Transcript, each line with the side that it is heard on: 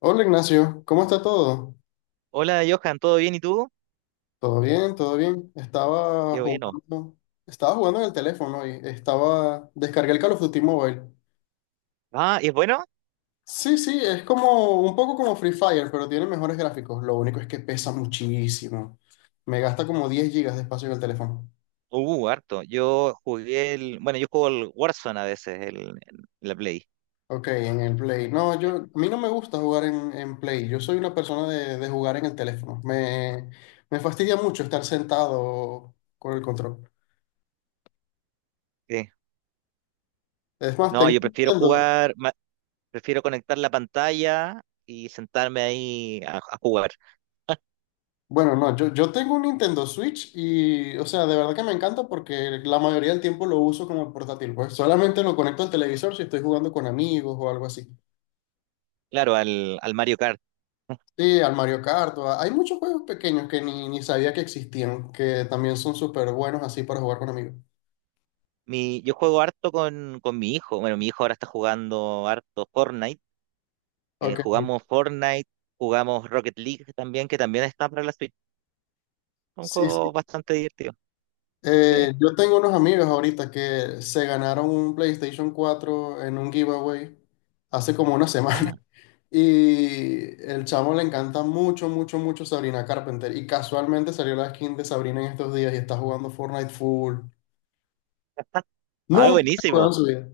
left: Hola Ignacio, ¿cómo está todo?
right: Hola Johan, ¿todo bien y tú?
left: Todo bien, todo bien. Estaba
right: Qué bueno.
left: jugando, estaba jugando en el teléfono y estaba, descargué el Call of Duty Mobile.
right: ¿Y ¿es bueno?
left: Sí, sí, es como un poco como Free Fire, pero tiene mejores gráficos. Lo único es que pesa muchísimo. Me gasta como 10 gigas de espacio en el teléfono.
right: Harto. Yo jugué el. Bueno, yo juego el Warzone a veces, la Play.
left: Ok, en el Play. No, yo, a mí no me gusta jugar en Play. Yo soy una persona de jugar en el teléfono. Me fastidia mucho estar sentado con el control.
right: Sí.
left: Es más,
right: No,
left: tengo,
right: yo
left: un
right: prefiero
left: Nintendo.
right: jugar, prefiero conectar la pantalla y sentarme ahí a jugar.
left: Bueno, no, yo tengo un Nintendo Switch y, o sea, de verdad que me encanta porque la mayoría del tiempo lo uso como portátil, pues solamente lo conecto al televisor si estoy jugando con amigos o algo así.
right: Claro, al Mario Kart.
left: Sí, al Mario Kart, hay muchos juegos pequeños que ni sabía que existían, que también son súper buenos así para jugar con amigos.
right: Yo juego harto con mi hijo. Bueno, mi hijo ahora está jugando harto Fortnite.
left: Ok,
right: Jugamos Fortnite, jugamos Rocket League también, que también está para la Switch. Un
left: sí,
right: juego
left: sí.
right: bastante divertido. Sí.
left: Yo tengo unos amigos ahorita que se ganaron un PlayStation 4 en un giveaway hace como una
right: Ah,
left: semana. Y el chamo le encanta mucho, mucho, mucho Sabrina Carpenter. Y casualmente salió la skin de Sabrina en estos días y está jugando Fortnite full.
right: ah,
left: Nunca juega en
right: buenísimo.
left: su vida.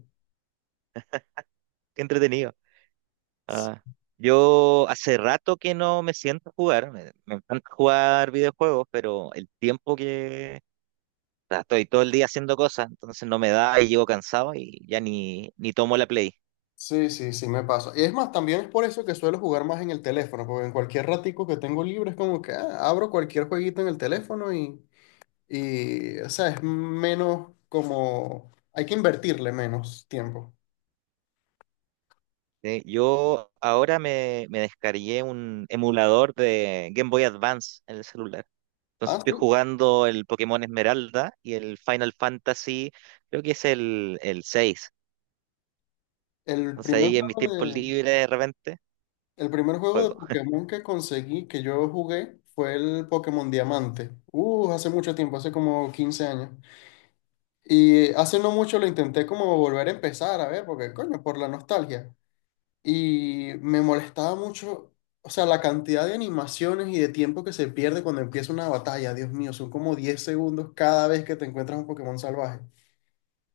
right: Qué entretenido. Ah, yo hace rato que no me siento a jugar. Me encanta jugar videojuegos, pero el tiempo que o sea, estoy todo el día haciendo cosas, entonces no me da y llego cansado y ya ni, ni tomo la Play.
left: Sí, sí, sí, me pasa. Y es más, también es por eso que suelo jugar más en el teléfono, porque en cualquier ratico que tengo libre es como que ah, abro cualquier jueguito en el teléfono y, o sea, es menos como, hay que invertirle menos tiempo.
right: Yo ahora me descargué un emulador de Game Boy Advance en el celular. Entonces
left: Ah,
right: estoy
left: sí.
right: jugando el Pokémon Esmeralda y el Final Fantasy, creo que es el 6.
left: El
right: Entonces
left: primer
right: ahí en mis
left: juego
right: tiempos
left: de,
right: libres de repente.
left: el primer juego de
right: Juego
left: Pokémon que conseguí, que yo jugué, fue el Pokémon Diamante. Hace mucho tiempo, hace como 15 años. Y hace no mucho lo intenté como volver a empezar, a ver, porque coño, por la nostalgia. Y me molestaba mucho, o sea, la cantidad de animaciones y de tiempo que se pierde cuando empieza una batalla. Dios mío, son como 10 segundos cada vez que te encuentras un Pokémon salvaje.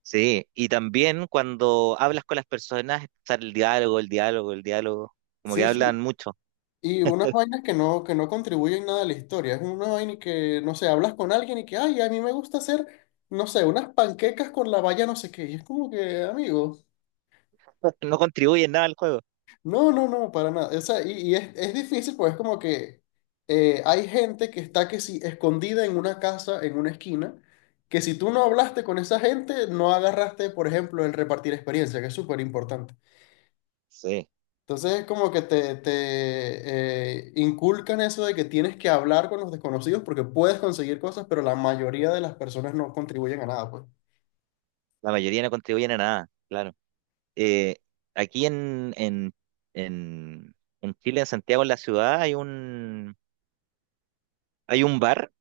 right: sí, y también cuando hablas con las personas, está el diálogo, el diálogo, el diálogo, como que
left: Sí,
right: hablan
left: sí.
right: mucho,
left: Y unas vainas que no contribuyen nada a la historia. Es una vaina y que, no sé, hablas con alguien y que, ay, a mí me gusta hacer, no sé, unas panquecas con la valla no sé qué. Y es como que, amigo,
right: no contribuyen nada al juego.
left: no, no, no, para nada. O sea, y es difícil, pues es como que hay gente que está que sí, escondida en una casa, en una esquina, que si tú no hablaste con esa gente, no agarraste, por ejemplo, el repartir experiencia, que es súper importante.
right: Sí,
left: Entonces es como que inculcan eso de que tienes que hablar con los desconocidos porque puedes conseguir cosas, pero la mayoría de las personas no contribuyen a nada, pues.
right: la mayoría no contribuyen a nada, claro. Eh, aquí en, en Chile, en Santiago, en la ciudad, hay un bar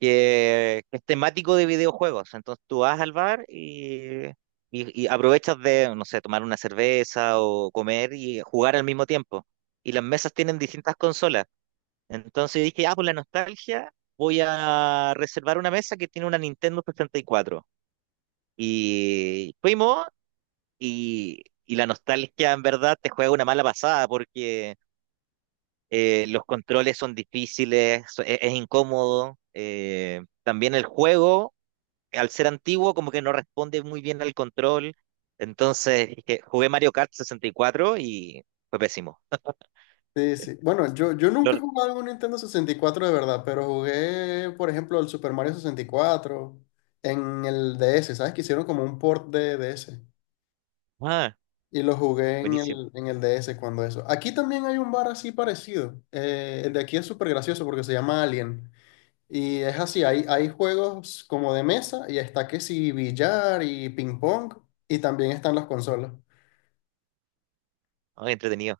right: que es temático de videojuegos, entonces tú vas al bar y aprovechas de, no sé, tomar una cerveza o comer y jugar al mismo tiempo. Y las mesas tienen distintas consolas. Entonces dije, ah, por la nostalgia, voy a reservar una mesa que tiene una Nintendo sesenta y cuatro. Y fuimos, y la nostalgia en verdad te juega una mala pasada porque los controles son difíciles, es incómodo. También el juego, al ser antiguo, como que no responde muy bien al control. Entonces dije, jugué Mario Kart 64 y fue pésimo.
left: Sí, sí. Bueno, yo nunca he
right: Lo-
left: jugado un Nintendo 64 de verdad, pero jugué, por ejemplo, el Super Mario 64 en el DS, ¿sabes? Que hicieron como un port de DS.
right: ah,
left: Y lo jugué en
right: buenísimo,
left: el, en el DS cuando eso. Aquí también hay un bar así parecido. El de aquí es súper gracioso porque se llama Alien. Y es así, hay juegos como de mesa y está que sí billar y ping pong y también están las consolas.
right: ah, entretenido.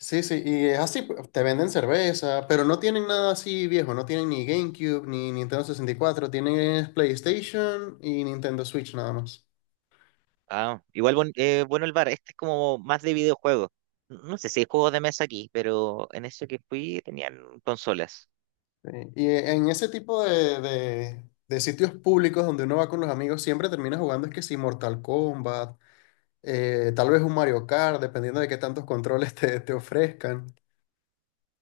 left: Sí, sí, y es así, te venden cerveza, pero no tienen nada así viejo, no tienen ni GameCube ni Nintendo 64, tienen es PlayStation y Nintendo Switch nada más.
right: Ah, igual bueno el bar, este es como más de videojuegos. No sé si hay juegos de mesa aquí, pero en eso que fui tenían consolas.
left: Sí. Y en ese tipo de sitios públicos donde uno va con los amigos, siempre termina jugando es que si Mortal Kombat, tal vez un Mario Kart, dependiendo de qué tantos controles te ofrezcan.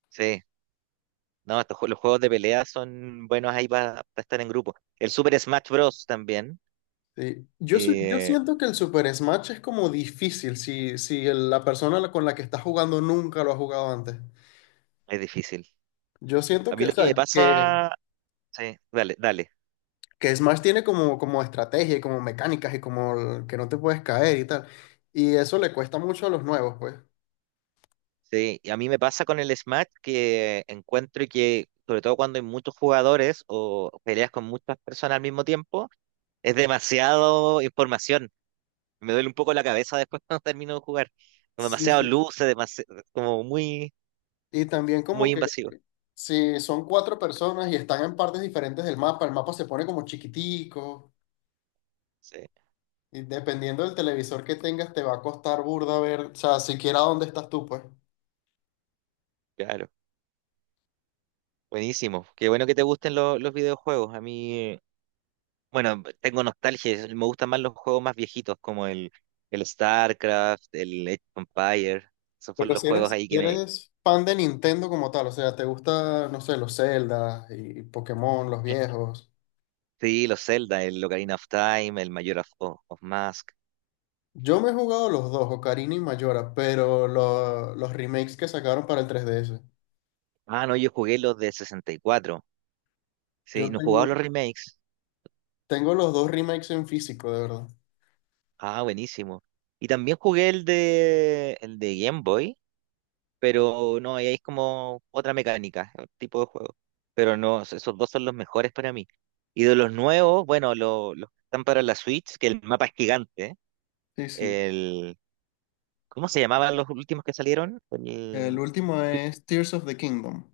right: Sí, no, los juegos de pelea son buenos ahí para estar en grupo. El Super Smash Bros. También
left: Sí. Yo
right: eh,
left: siento que el Super Smash es como difícil si, la persona con la que estás jugando nunca lo ha jugado antes.
right: es difícil.
left: Yo siento
right: A mí
left: que, o
right: lo que me
left: sea, que,
right: pasa, sí, dale, dale.
left: que Smash tiene como, como estrategia y como mecánicas y como que no te puedes caer y tal. Y eso le cuesta mucho a los nuevos, pues.
right: Sí, y a mí me pasa con el Smash que encuentro que, sobre todo cuando hay muchos jugadores o peleas con muchas personas al mismo tiempo, es demasiado información. Me duele un poco la cabeza después cuando termino de jugar. Como
left: Sí,
right: demasiado
left: sí.
right: luces, como muy,
left: Y también como
right: muy
left: que
right: invasivo.
left: si son cuatro personas y están en partes diferentes del mapa, el mapa se pone como chiquitico.
right: Sí,
left: Y dependiendo del televisor que tengas, te va a costar burda ver, o sea, siquiera dónde estás tú, pues.
right: claro. Buenísimo. Qué bueno que te gusten los videojuegos. A mí, bueno, tengo nostalgia. Me gustan más los juegos más viejitos, como el StarCraft, el Age of Empires. Esos fueron
left: Pero
right: los
left: si
right: juegos
left: eres,
right: ahí
left: si
right: que me...
left: eres fan de Nintendo como tal, o sea, te gusta, no sé, los Zelda y Pokémon, los viejos.
right: Sí, los Zelda, el Ocarina of Time, el of Mask.
left: Yo me he jugado los dos, Ocarina y Majora, pero los remakes que sacaron para el 3DS.
right: Ah, no, yo jugué los de sesenta y cuatro. Sí,
left: Yo
right: no jugaba
left: tengo,
right: los remakes.
left: tengo los dos remakes en físico, de verdad.
right: Ah, buenísimo. Y también jugué el de Game Boy, pero no, ahí es como otra mecánica, otro tipo de juego. Pero no, esos dos son los mejores para mí. Y de los nuevos, bueno, los que están para la Switch, que el mapa es gigante. ¿Eh?
left: Sí, sí.
right: El, ¿cómo se llamaban los últimos que salieron?
left: El
right: El
left: último es Tears of the Kingdom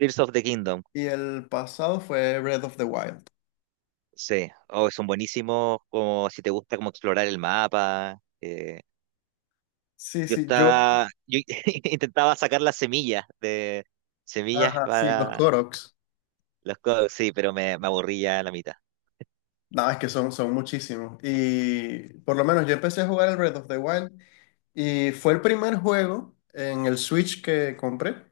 right: Tears of the Kingdom.
left: y el pasado fue Breath of the Wild.
right: Sí, oh, son buenísimos, como si te gusta como explorar el mapa.
left: Sí,
right: Yo
left: sí, yo.
right: estaba, yo intentaba sacar las semillas
left: Ajá, sí, los
right: para
left: Koroks.
right: los codos, sí, pero me aburrí ya a la mitad.
left: No, es que son, son muchísimos. Y por lo menos yo empecé a jugar el Breath of the Wild y fue el primer juego en el Switch que compré.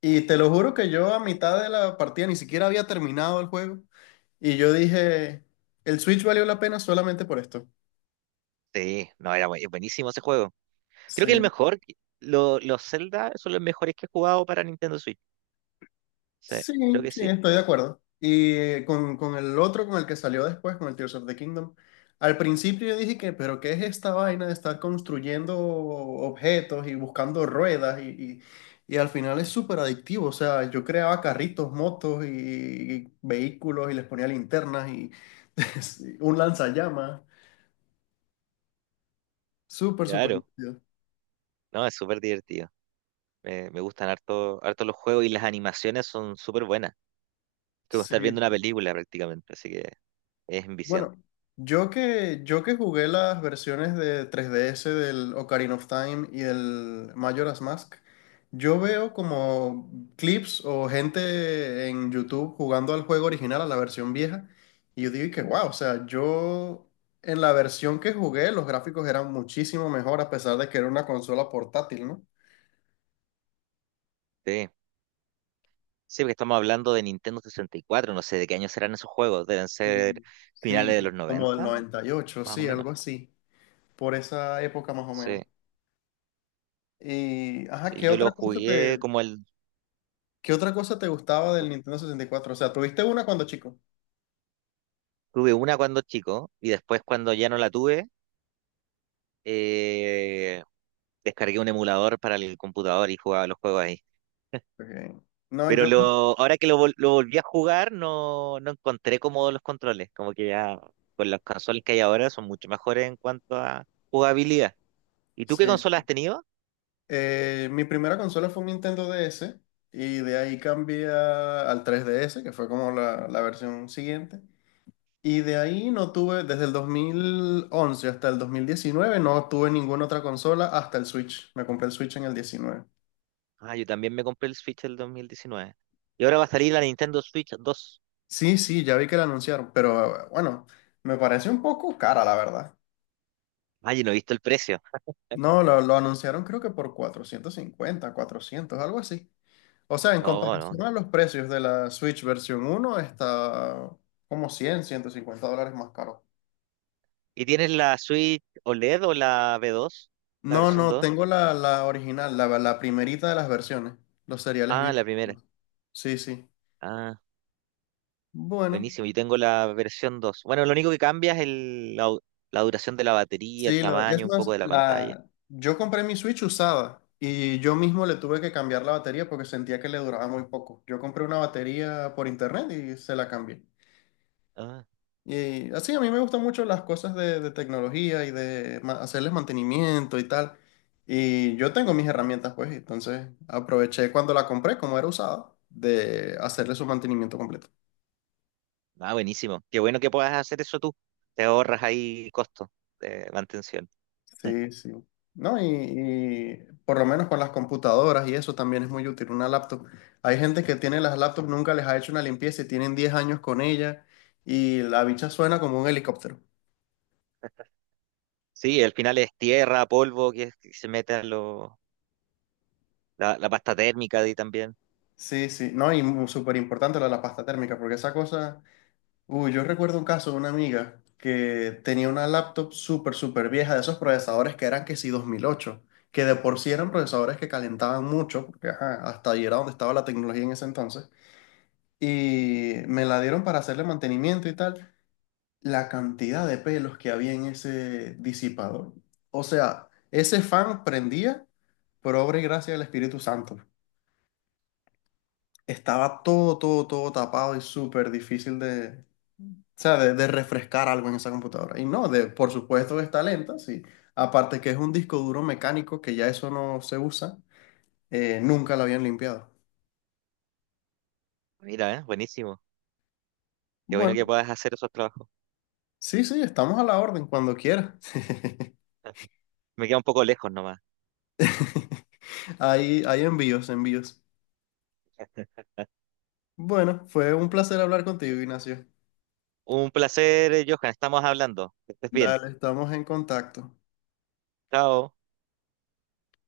left: Y te lo juro que yo a mitad de la partida ni siquiera había terminado el juego. Y yo dije, el Switch valió la pena solamente por esto.
right: Sí, no, era buenísimo ese juego. Creo que el
left: Sí.
right: mejor, los Zelda son los mejores que he jugado para Nintendo Switch. Sí,
left: Sí,
right: creo que
left: sí,
right: sí.
left: estoy de acuerdo. Y con el otro, con el que salió después, con el Tears of the Kingdom, al principio yo dije que, pero ¿qué es esta vaina de estar construyendo objetos y buscando ruedas? Y al final es súper adictivo. O sea, yo creaba carritos, motos y vehículos y les ponía linternas y un lanzallamas. Súper, súper
right: Claro,
left: divertido.
right: no, es súper divertido. Me gustan harto, harto los juegos y las animaciones son súper buenas. Es como
left: Sí.
right: estar viendo una película prácticamente, así que es
left: Bueno,
right: enviciante.
left: yo que jugué las versiones de 3DS del Ocarina of Time y el Majora's Mask, yo veo como clips o gente en YouTube jugando al juego original, a la versión vieja, y yo digo que wow, o sea, yo en la versión que jugué los gráficos eran muchísimo mejor a pesar de que era una consola portátil, ¿no?
right: Sí. Sí, porque estamos hablando de Nintendo 64, no sé de qué año serán esos juegos, deben ser
left: Mm. Sí,
right: finales de los
left: como del
right: 90,
left: 98,
right: más o
left: sí,
right: menos.
left: algo así, por esa época más o
right: Sí,
left: menos. Y, ajá,
right: sí,
left: ¿qué
right: yo lo
left: otra cosa
right: jugué
left: te,
right: como el...
left: ¿qué otra cosa te gustaba del Nintendo 64? O sea, ¿tuviste una cuando chico?
right: Tuve una cuando chico y después cuando ya no la tuve, eh, descargué un emulador para el computador y jugaba los juegos ahí.
left: Ok. No,
right: Pero
left: yo,
right: lo, ahora que lo, lo volví a jugar, no, no encontré cómodos los controles, como que ya con las consolas que hay ahora son mucho mejores en cuanto a jugabilidad. ¿Y tú qué
left: sí.
right: consolas
left: Sí.
right: has tenido?
left: Mi primera consola fue un Nintendo DS y de ahí cambié al 3DS, que fue como la versión siguiente. Y de ahí no tuve, desde el 2011 hasta el 2019 no tuve ninguna otra consola hasta el Switch. Me compré el Switch en el 19.
right: Ah, yo también me compré el Switch el 2019. Y ahora va a salir la Nintendo Switch 2.
left: Sí, sí, ya vi que la anunciaron, pero bueno, me parece un poco cara, la verdad.
right: Ah, yo no he visto el precio.
left: No, lo anunciaron creo que por 450, 400, algo así. O sea, en
right: No, no.
left: comparación a los precios de la Switch versión uno está como 100, $150 más caro.
right: ¿Y tienes la Switch OLED o la B2? ¿La
left: No,
right: versión
left: no,
right: 2?
left: tengo la original, la primerita de las versiones, los seriales
right: Ah, la
left: viejos.
right: primera.
left: Sí, sí.
right: Ah,
left: Bueno,
right: buenísimo. Yo tengo la versión 2. Bueno, lo único que cambia es la, la duración de la batería, el
left: sí, lo, es
right: tamaño, un poco
left: más,
right: de la pantalla.
left: la, yo compré mi Switch usada y yo mismo le tuve que cambiar la batería porque sentía que le duraba muy poco. Yo compré una batería por internet y se la cambié.
right: Ah,
left: Y así, a mí me gustan mucho las cosas de tecnología y de hacerles mantenimiento y tal. Y yo tengo mis herramientas, pues, entonces aproveché cuando la compré, como era usada, de hacerle su mantenimiento completo.
right: ah, buenísimo. Qué bueno que puedas hacer eso tú. Te ahorras ahí costo de mantención.
left: Sí, sí. No, y por lo menos con las computadoras y eso también es muy útil, una laptop. Hay gente que tiene las laptops, nunca les ha hecho una limpieza y tienen 10 años con ella y la bicha suena como un helicóptero.
right: Sí, al final es tierra, polvo que se mete a lo, la pasta térmica de ahí también.
left: Sí, sí, no, y súper importante lo de la pasta térmica, porque esa cosa... Uy, yo recuerdo un caso de una amiga que tenía una laptop súper, súper vieja de esos procesadores que eran que sí 2008, que de por sí eran procesadores que calentaban mucho, porque ajá, hasta ahí era donde estaba la tecnología en ese entonces, y me la dieron para hacerle mantenimiento y tal. La cantidad de pelos que había en ese disipador. O sea, ese fan prendía por obra y gracia del Espíritu Santo. Estaba todo, todo, todo tapado y súper difícil de, o sea, de refrescar algo en esa computadora. Y no, de, por supuesto que está lenta, sí. Aparte que es un disco duro mecánico que ya eso no se usa, nunca lo habían limpiado.
right: Mira, ¿eh? Buenísimo. Qué bueno que
left: Bueno,
right: puedas hacer esos trabajos.
left: sí, sí, estamos a la orden cuando quiera.
right: Me queda un poco lejos nomás.
left: Hay envíos, envíos. Bueno, fue un placer hablar contigo, Ignacio.
right: Un placer, Johan. Estamos hablando. Que estés bien.
left: Dale, estamos en contacto.
right: Chao.